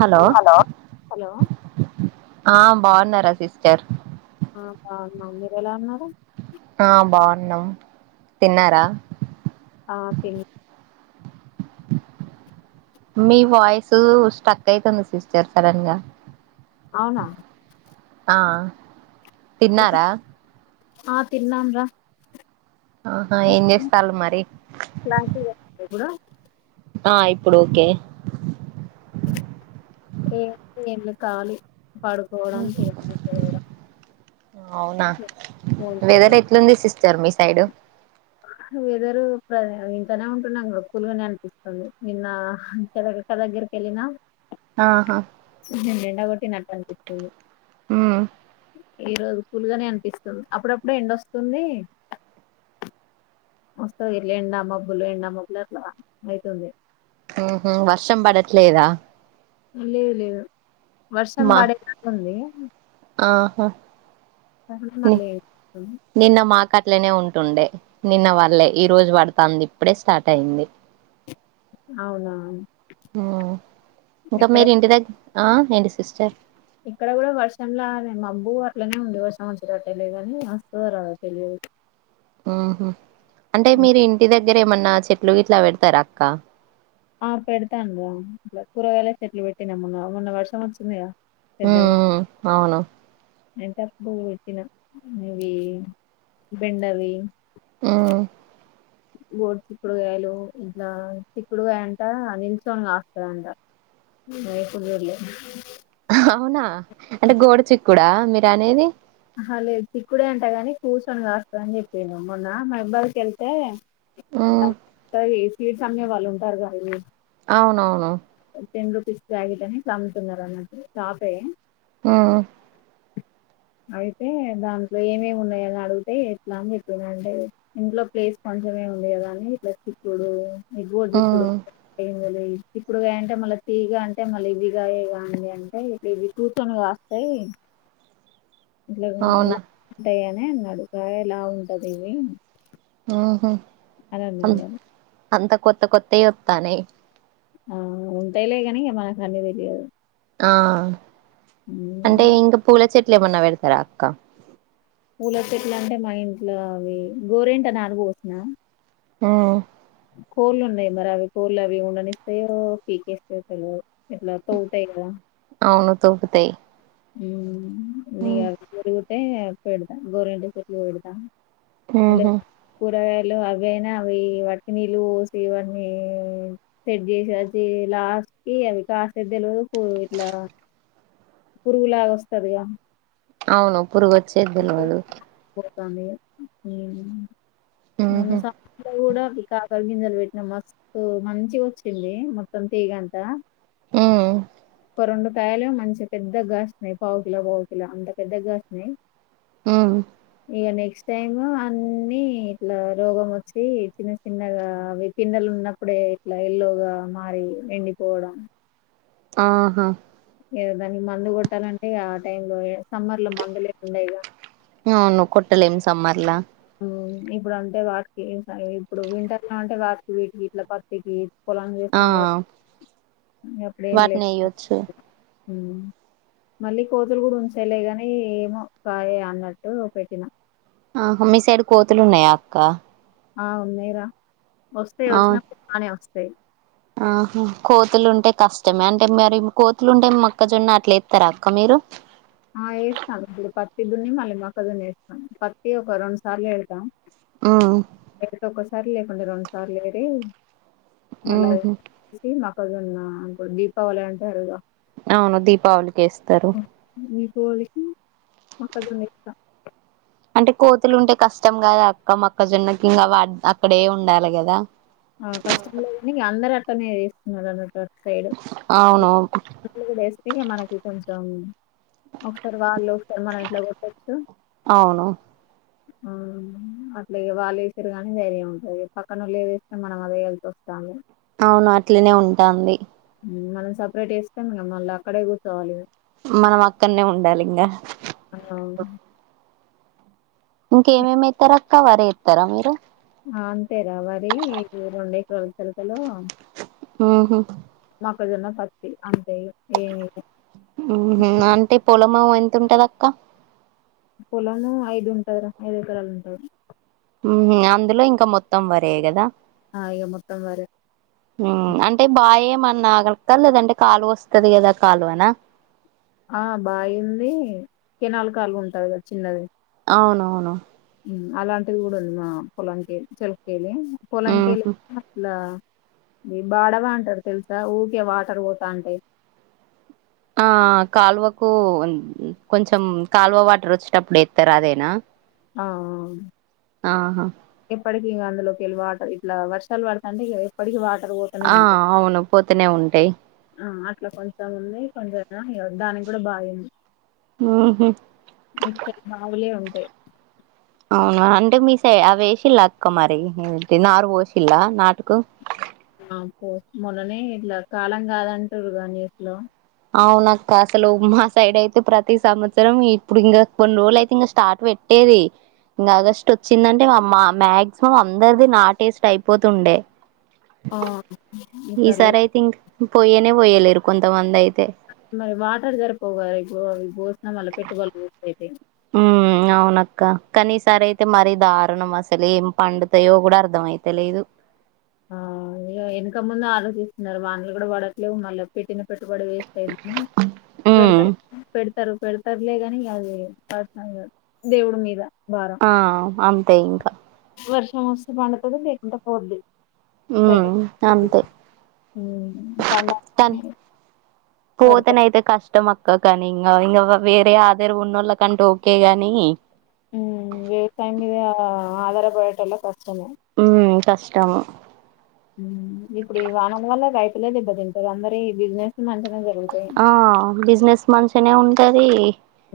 Hello hello ఆ బావున్నరా sister. ఆ బావున్నాం. మీరు ఎలా ఉన్నారు? ఆ బావున్నాం, తిన్నారా? ఆ తిన్ మీ వాయిసు స్ట్రక్ అయితుంది సిస్టర్ సడన్గా. అవునా ఆ తిన్నారా? ఆ తిన్నాంరా. ఆహా ఏం చేస్తాల్లు మరి. లాంటివి [inaudible] కూడా ఆ ఇప్పుడు ఓకే. ఏ ఏం లేదు కాలి పడు అవునా ఫోన్ చేయడం వెదర్ ఎ ట్లుంది సిస్టర్ మీ సైడ్. వెదరు ప్రజె ఇంట్లనే ఉంటున్నాం కదా కూల్గానే అనిపిస్తుంది నిన్నా [inaudible] అక్కదగ్గరికెల్లినా. ఆహా [inaudible] ఎండకొట్టి నట్టు అనిపిచ్చింది. ఆ ఈ రోజు కూల్గనే అనిపిస్తుంది, అప్పుడప్పుడు ఎండొస్తుంది వస్తది ఇట్ల ఎండా మబ్బులు ఎండా మబ్బులు అట్లా అయితుంది. వర్షం పడట్లేదా? లేదు లేదు వర్షం మా పడేటట్లు ఉంది ఆహా ని లేదు ఉమ్ నిన్న మాకు అట్లనే ఉంటుండే నిన్న పల్లే ఈ రోజు పడతాంది ఇప్పుడే స్టార్ట్ అయింది అవునా ఇంకా ఎక్కడ మీరి ఇంటి దగ్గ ఏంటి సిస్టర్ ఇక్కడ కూడా వర్షంలా మబ్బు అట్లనే ఉంది వర్షం వచ్చేటట్టేలేగాని వస్తదో రాదో తెలియదు ఉహు అంటే మీరు ఇంటి దగ్గర ఏమన్నా చెట్లు ఇట్లా పెడతారా అక్క ఆ పెడతానుర ఇట్లా కూరవగాయల చెట్లు పెట్టినాము మొన్న వర్షం వచ్చింది గా హా అవును [unintelligible] ఇవి బెండవి ఉ గోడు చిక్కుడుకాయలు ఇంట్లా చిక్కుడుగాయ అంట నిల్చొనికాస్తాదంట [inaudible] అవునా అంటే గోడు చిక్కుడా మీరు అనేది అహ లేదు చిక్కుడే అంటాగాని కూర్చొని కాస్తాది అని చెప్పాను మొన్న మా అబ్బాయికి వెళ్తే హ్మ్ సీడ్స్ అమ్మే వాళ్ళు ఉంటారు కదా అవునవును టెన్ రూపీస్ బ్యాగెట్ అని అమ్ముతున్నారు అన్నట్టు షాపే ఉమ్ అయితే దాంట్లో ఏమేమి ఉన్నాయి అని అడిగితే ఎట్లా అని చెప్పన్నా అంటే ఇంట్లో ప్లేస్ కొంచమే ఉంది కదా అని ఇట్ల చిక్కుడు గోరు చిక్కుడు హ్మ్ ఏమి లేదు ఇప్పుడు అంటే మళ్ళా తీగ అంటే మళ్ళీ ఇదిగాయ కాండి అంటే ఇవి కూర్చుని కాస్తాయి ఇట్లా అవునా? [inaudible] టాయనే నడుక ఇలా ఉంటంది ఇవి ఉహూ అని అ అన్నాడు వాడు అంత కొత్త కొత్తయి వత్తన్నాయి ఆ ఉంటాలే కాని మనకు అన్ని తెలియదు ఆ అంటే ఇంకా పూల చెట్లు ఏమన్నా పెడతారా అక్క పూల పెట్లు అంటే మా ఇంట్లో అవి గోరేంట నారు పోసిన ఉ కోళ్ళు ఉన్నాయి మరి అవి కోళ్ళు అవి ఉండనిస్తాయో పీకేస్తాయో తెలవదు ఎట్లా [unintelligible] అవును తూకుతాయి ఉమ్ ఇగ దొరికితే పెడదాం గోరింటా చెట్లు పెడతాం మల్లా హుహు. కూరగాయలు అవైనా అవి వటి నీళ్ళుసివన్నీ [unintelligible] పురుగులాగా వస్తదిగా అవును పురుగు వచ్చేది తెలవదు నిద్రొస్తోంది గా ఉమ్ ముళ్ళ హుహు. ఇ కూడా ఈ కాకర గింజలు పెట్నాం మస్తు సో మంచి వచ్చింది మొత్తం తీగంత హ్మ్. కొరండ కాయలు మంచి పెద్దగాసినయి పావుకిిలో పావుకిలో అంత పెద్దగాసినయి ఉమ్ ఇగ నెక్స్ట్ టైమ్ అన్ని ఇట్లా రోగం వచ్చి చిన్న చిన్నగా వ్య పిందెలు ఉన్నప్పుడే ఇట్లా ఎల్లోగా మారి ఎండిపోవడం ఊహూ ఏదో దానికి మందు కొట్టాలంటే ఆ టైం లో సమ్మర్ లో మందులే ఉన్నాయిగా అవును కొట్టలేమ్ సమ్మార్లా హ్ ఇప్పుడు అంటే వాటికి ఏం స ఇప్పుడు వింటర్ల అంటే వాటికి వీటికి ఇట్ల పత్తికి పొలం ఆ! చేస్తాం కాబట్టి ఇగ వాటిని [inaudible] ఎయ్యొచ్చు హ్మ్ మళ్ళీ కోతులు కూడా ఉంచాయిలే కానీ ఏమో కాయ అన్నట్టు పెట్టినా మీ సైడ్ కోతులు ఉన్నాయా అక్క ఆ ఉన్నాయిరా వస్తాయి వచ్చినప్పుడు బానే వస్తాయి ఆహ కోతులు ఉంటే కష్టమే అంటే మరి కోతులు ఉంటే మక్కజొన్న అట్లే ఎత్తరా అక్క మీరు ఆ వేస్తాను ఇప్పుడు పత్తి దున్ని మళ్ళీ మొక్కజొన్న వేస్తాం పత్తి ఒక రెండు సార్లు ఎసాం ఉమ్ ఎంట ఒక్కసారి లేకుండా రెండు సార్లు [unintelligible] మళ్ళా ఉహు ఇది మక్కజోన్న అంటే దీపావళి అంటారు గా అవును దీపావళికి వేస్తారు దీపావళి కి మొక్కజొన్న ఎస్తా అంటే కోతులు ఉంటే కష్టం కదా అక్క మక్కజొన్నకి ఇంకా వా అక్కడే ఉండాలి కదా ఆ కష్టం లేదని అందరు అట్టనే చేస్తున్నారు అన్నట్టు అటుసైడు అవును ఇట్లా కూడా ఏస్తే మనకి కొంచెం ఒకసారి వాళ్ళు ఒకసారి మనం ఇట్లా కొట్టొచ్చు అవును హ్మ్ అట్లా వాళ్ళు వేసిర్రు కానీ ధైర్యం సరిపోలే పక్కనోళ్ళు ఏదే కానీ మనం అదే ఏసేస్తాము అవును అట్లనే ఉంటాంది హ్మ్ మనం సపరేట్ ఎస్తే మనం మళ్ళ అక్కడే కూర్చోవాలి మనం అక్కడనే ఉండాలి ఇంగ హ్మ్ ఇంక ఏమేమి ఏత్తరు అక్క వరి ఏత్తరా మీరు ఆ అంతేరా వరి రెండెకరాల చిలక లో ఆహా మొక్కజొన్న పత్తి అంతే ఏ [unintelligible] హుహు అంటే పొలము ఎంత ఉంటది అక్క పొలము ఐదు ఉంటారు ఐదు ఏకరాలు ఉంటాది ఊహూ అందులో ఇంకా మొత్తం వరే కదా ఆ ఇగ మొత్తం వరె అంటే బాయి ఏమన్నా ఆగక్క లేదంటే కాలువ వస్తాది కదా కాలువానా ఆ బాయి ఉంది కెనాల్ కాలువ ఉంటది కదా చిన్నది అవునవును అలాంటిది కూడా ఉంది మా పొలంకే చెలకేలి పొలంకీలు ఉహు అలా ఇ బాడవా అంటారు తెలుసా ఊరికే వాటర్ పోతంటాయి ఆ కాలువకు కొంచెం కాలువ వాటర్ వచ్చేటప్పుడు ఏత్తరు అదేనా ఆ ఆ ఆహా ఎప్పటికి అందులోకి వెళ్ళి వాటర్ ఇట్లా వర్షాలు పడుతాంటే ఇగ ఎప్పటికీ వాటర్ పో ఆ అవును పోతూనే ఉంటాయి ఆ అట్లా కొంచెం ఉంది కొంచెం దానికి కూడా బాయి ఉంది ఆహా ఇటు సైడ్ బావిలే ఉంటాయి అవునా అంటే మీసై అ వేసిల్లా లాక్కు మరి నారు పోసిల్లా నాటుకు, ఆ పో మొన్నని ఇట్లా కాలం కాదంటురుగా న్యూస్ లో అవును అక్క అసలు మా సైడ్ అయితే ప్రతి సంవత్సరం ఇప్పుడు ఇంకా కొన్ని రోజులు అయితే ఇంక స్టార్ట్ పెట్ ఏది ఇంకా ఆగస్ట్ వచ్చిందంటే మా మా మాక్సిమం అందరిది నాటు వేసి అయిపోతుండే ఆ, ఈసారి అయితే ఇం పోయనే పోయలేరు కొంతమంది అయితే మరి వాటర్ సరిపోదు ఇవి వేసిన పెట్టుబడి వేస్ట్ అయితే ఉం అవునక్క కానీ ఈసారి అయితే మరి దారుణం అసలు ఏం పండుతాయో కూడా అర్ధ అయితే లేదు. ఆ ఇనక ముందు ఆర్డర్ తీస్తున్నారు వానలు కూడా పడట్లేవు మళ్ళ, పెట్టిన పెట్టు కూడా వేస్ట్ అయిందిని ఉమ్ పెడతారు పెడతా సరే సరేలే పర్లేదు అని బయలుదేరాను పర్సనల్ దేవుడి మీద భారం ఆ అంతే ఇంకా వర్షం వస్తే అనుకుని పండుతుంది లేకుంట పోద్ది. ఉమ్ పెట్ట అంతే పండగ [unintelligible] పోతనయితే కష్ట టమోటో క్క కానీ ఇంకా ఇంకా వేరే ఆదార ఉన్న వాళ్ళ కంటే ఓకే గాని ఉం ఏ టైమ్ ఇద ఆధారపడటం లో కష్టమే ఉ కష్టము ఇప్పుడు ఈ వానల వల్ల రైతులు దెబ్బ తింటారు అందరి బిజినెస్ మంచిగా జరుగుతుంది. ఆ బిజినెస్ మంచిగానే ఉంటది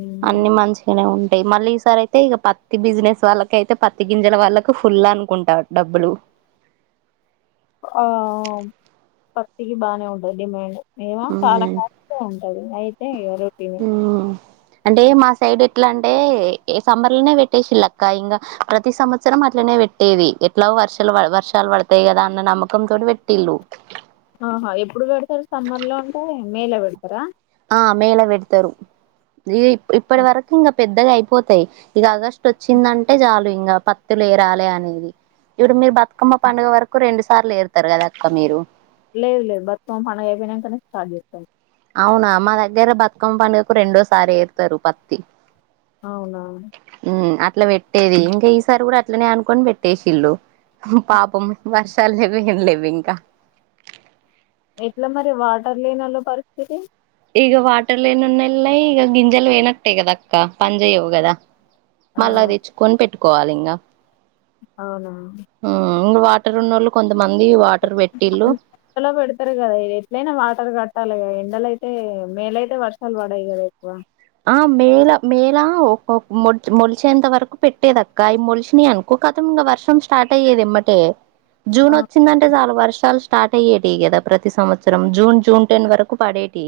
ఉమ్, అన్ని మంచి బలే ఉంటాయి మళ్ళీ ఈ సారి అయితే ఇక పత్తి బిజినెస్ వాళ్ళక అయితే పత్తి గింజల వాళ్ళకు ఫుల్ అనుకుంటారు డబ్బులు ఆ పత్తికి బాగానే ఉంటది డిమాండ్ ఏమో చాలా ఉమ్ ఉంటాంది అయితే ఇ రోటి ఉం అంటే మా సైడ్ ఎట్లా అంటే సమ్మర్ లోనే పెట్టేసిల్లక్క ఇంకా ప్రతి సంవత్సరం అట్లనే పెట్టి టీవీ ఎట్లా వర్షాలు వర్షాలు పడతాయి కదా అన్న నమ్మకం తో పెట్టిల్ళు ఆహా ఎప్పుడు పెడతారు సమ్మర్ లో ఉంటే మే లో పెడతారా ఆ మేళ పెడతారు ఇ ఇప్పటి వరకు ఇంకా పెద్దగా అయిపోత యి ఇక ఆగస్ట్ వచ్చిందంటే చాలు ఇంకా పత్తు లేరాలే అనేది బతుకమ్మ మా పండుగ వరకు రెండుసార్లు వేరుతారు కదా అక్క మీరు లేవు లేదు బతుకమ్మ పండుగ అయిపోయినాక సా ర్ట్ చేస్తా అవునా మా దగ్గర బతుకమ్మ పండుగకు రెండోసారి వేరుతారు పత్తి అవునా అవును ఉం అట్లా పెట్టేది ఇంకా ఈసారి కూడా అట్లనే అనుకొని పెట్టేసిల్లు పాపం వర్షాలు లేవు ఏంలేవి ఇంకా ఎట్లా మరి వాటర్ లేనోళ్ళు లో పరిస్థితి ఇక వాటర్లనన్నెల్ ఈ గింజల్ వేనక్ట్టే కద అక్క పని చేయవు కదా ఆ మళ్ళా తెచ్చుకొని పెట్టుకోవాలి ఇంకా అవునా ఉం వాటర్ ఉన్న వాళ్ళు కొంతమంది వాటర్ పెట్టిళ్ళు ఎలాగో పెడతారు కదా ఇది ఎట్లయినా వాటర్ కట్టాలిగా ఎండలయితే మేలైతే వర్షాలు పడాయి కదా ఎక్కువ ఆ మేల మేల ఒక మొలిసేంత వరకు పెట్టేద అక్క అ మొలిషిని అనుకో ఒక కతంలో వర్షం స్టార్ట్ అయ్యేది ఇమ్మటే ఆ జూన్ వచ్చిందంటే చాలా వర్షాలు స్టార్ట్ అయ్యేటి కదా ప్రతి సంవత్సరం జూన్ జూన్ టెన్ వరకు పడేటి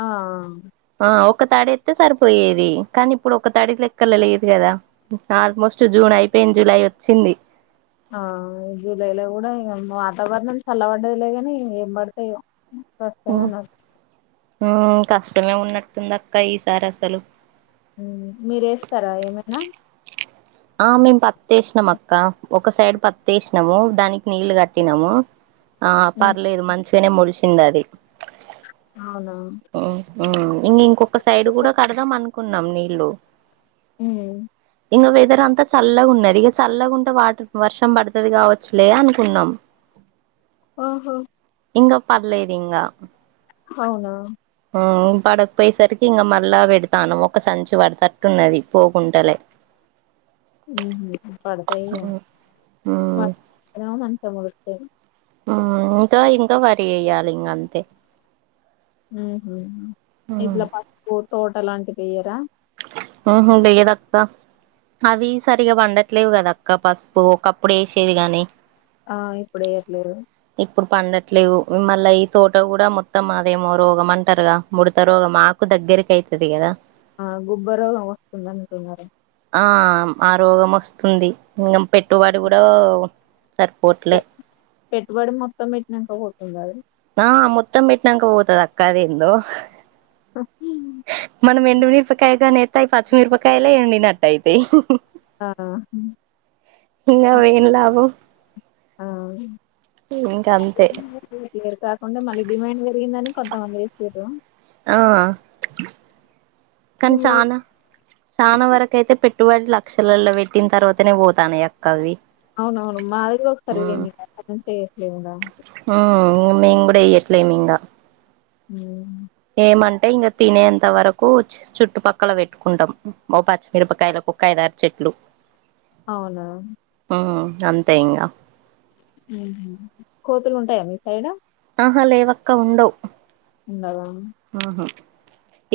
ఆ ఆ ఒక తాడి ఎత్తే సరిపోయేది కానీ ఇప్పుడు ఒక తాడి లెక్కల లేదు కదా ఆల్మోస్ట్ జూన్ అయిపోయింది జులై వచ్చింది ఆ ఈ జూలై లో కూడా వాతావరణం చల్లవడదులేగాని ఏం పడతాయో వస్తావనరు మ్మ్ కష్టమే ఉన్నట్టుంది అక్క ఈసారి అసలు మ్మ్ మీరేస్తారా ఏమైనా ఆ మేము పత్ వేసినాం అక్క ఒక సైడ్ పత్ వేసినాము దానికి నీళ్లు కట్టినాము ఆ ఉమ్, పర్లేదు మంచిగానే ముడిసింది అది అవునా ము హు ఇం ఇంకొక సైడ్ కూడా కడదాం అనుకున్నాం నీళ్లు ఉమ్ ఇంకా వెదర్ అంతా చల్లగా ఉన్నది ఇక చల్లగా ఉంటే వాటర్ వర్షం పడుతుది కావచ్చులే అనుకున్నాం అ ఆహా ఇంగ పర్లేదీంగ అవునా ఇ పడకపోయేసరికి ఇంకా మళ్ళా పెడతాను ఒక సంచి పడతట్టున్నది పోకుంటలే హ్మ్ పడతాయి వా మంచిగా [unintelligible] ఆ ఉంటే ఇంకా వరి చేయ్యాలి ఇంకా అంతే హు హ్మ్ ఇడ్ల పప్పు తోట లాంటివి వేయరా అహ లేదక్కా అవి సరిగా వండట్లేవు కదా అక్క పసుపు ఒకప్పుడు వేసేది గాని ఆ ఇప్పుడు యేయ్యట్లేరు ఇప్పుడు పండట్లేదు మళ్ళీ ఈ తోట కూడా మొత్తం అదేమో రోగం అంటారుగా ముుడత రోగం ఆకు దగ్గరకి అయ్తది కదా ఆ గుబ్బరు వస్తుంద అంటున్నారు ఆ ఆరోగం వస్తుంది ఇంకా పెట్టుబడి కూడా సరిపోవట్లే పెట్టుబడి మొత్తం పెట్టినాక పోతుంది అది నా మోత్తం పెట్నంక పోతాది అక్క అదేందో మనం ఎండుమిరపకాయ కానీ ఏతే అవి పచ్చిమిరపకాయలే ఎండినట్టటు ఐతాయి ఆ అవి ఏం లాభం ఆ ఇంక అంతే ఇక్కడ కాకుండా మళ్ళీ డిమాండ్ పెరిగిందని కొంతమంది ఇస్థిరు ఆ కనీ చానా చానా వరకు అయితే పెట్టుబడి లక్షలలో పెట్టిన తర్వాతనే పోతానై అక్క అవి అవునవును మాదిగగా ఒకసారివేం చేయట్లేదుద ఉ ఇంగా మేం కూడా ఈయట్లేమ్ ఇంగా ఉమ్ ఏమంటే ఇంకా తినేంత వరకు చుట్టుపక్కల పెట్టుకుంటాం ఓ పచ్చిమిరపకాయల కుక్కఐదారు చెట్లు అవునా హ్మ్ అంతే ఇంక కోతులుంటాయా మీ సైడ్ ఆహా లేవక్క ఉండవ్ ఉండవా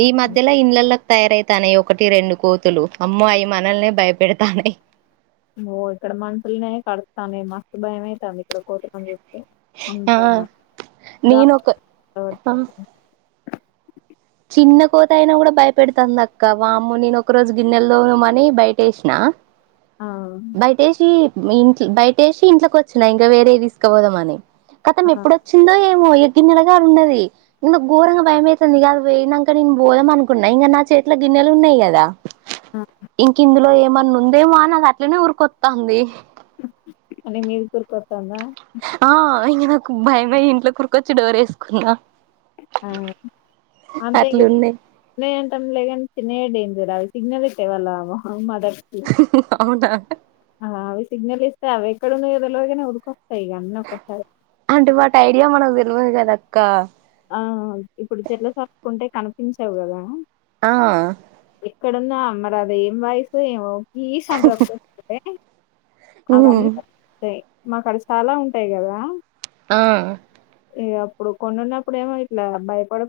ఈ మధ్యలో ఇండ్లల్లో తయారైతానాయి ఒకటి రెండు కోతులు అమ్మో అయి మనల్నే భయపెడతానాయి ఓ ఇక్కడ మంత్రీనే కడుతామే మస్తు భయమైతాంది ఇక్కడ కోతులని చూత్తే ఆ అంతేనా నేను ఒక ఆ [unintelligible] చిన్న కోతి అయినా కూడా భయపెడుతాంది అక్క వామ్మో నేను ఒక రోజు గిన్నెల్దోమమని బయటేసినా ఔ బయటేషి ఇన్కి బయటేషి ఇంట్లోకొచ్చినా ఇంకా వేరే తీసుకపోదామని ఖతం ఆ ఎప్పుడొచ్చు చిందో ఏమో ఎ గ్గిన్నెలకాడున్నది ఇంకా ఘోరంగా భయమైతుందిగా అది పోయినంక నేను బోదం అనుకున్నా ఇంకగ నా చేతిలో గిన్నెలున్నాయి కదా ఆ ఇంకిందులో ఏమన్నా ఉందేమో అని అది అట్లనే ఉరికొత్తాంది నీ మీదికి ఉరికొత్తాందా ఆ ఇంగ నాకు భయమయ్యి ఇంట్లోకి ఉరికొచ్చి డోర్ ఏసుకున్నా ఆ అంతే ఇంగ అట్లున్నాయి లే అంతం లేగానీ చిన్నయే డేంజర్ అది సిగ్నల్ ఇత్తాయి వాళ్ళ మదర్ కి అవునా అలా అవి సిగ్నల్ ఇస్తాయి అవి ఎక్కడ ఉన్నాయో తెల్వదు గానీ ఉరికొస్తాయి ఇగ అన్నీ ఒక్కసారే అంటే వాటి ఐడియా మనకు తెల్వదు కదా అక్క ఆ అవి ఇప్పుడు చెట్లకు అతుక్కుంటే కనిపించవు కదా ఆ ఎక్కడున్నా అమ్మలో అదేం వాయిసో ఏమో కీస్ అంటూ [inaudible] ఉమ్ అవన్నీ [inaudible] తాయి మాకు ఆడ స్తాలా ఉంటాయి కదా ఆ ఇగ అప్పుడు కొన్ని ఉన్నప్పుడేమో ఇట్లా భయపడు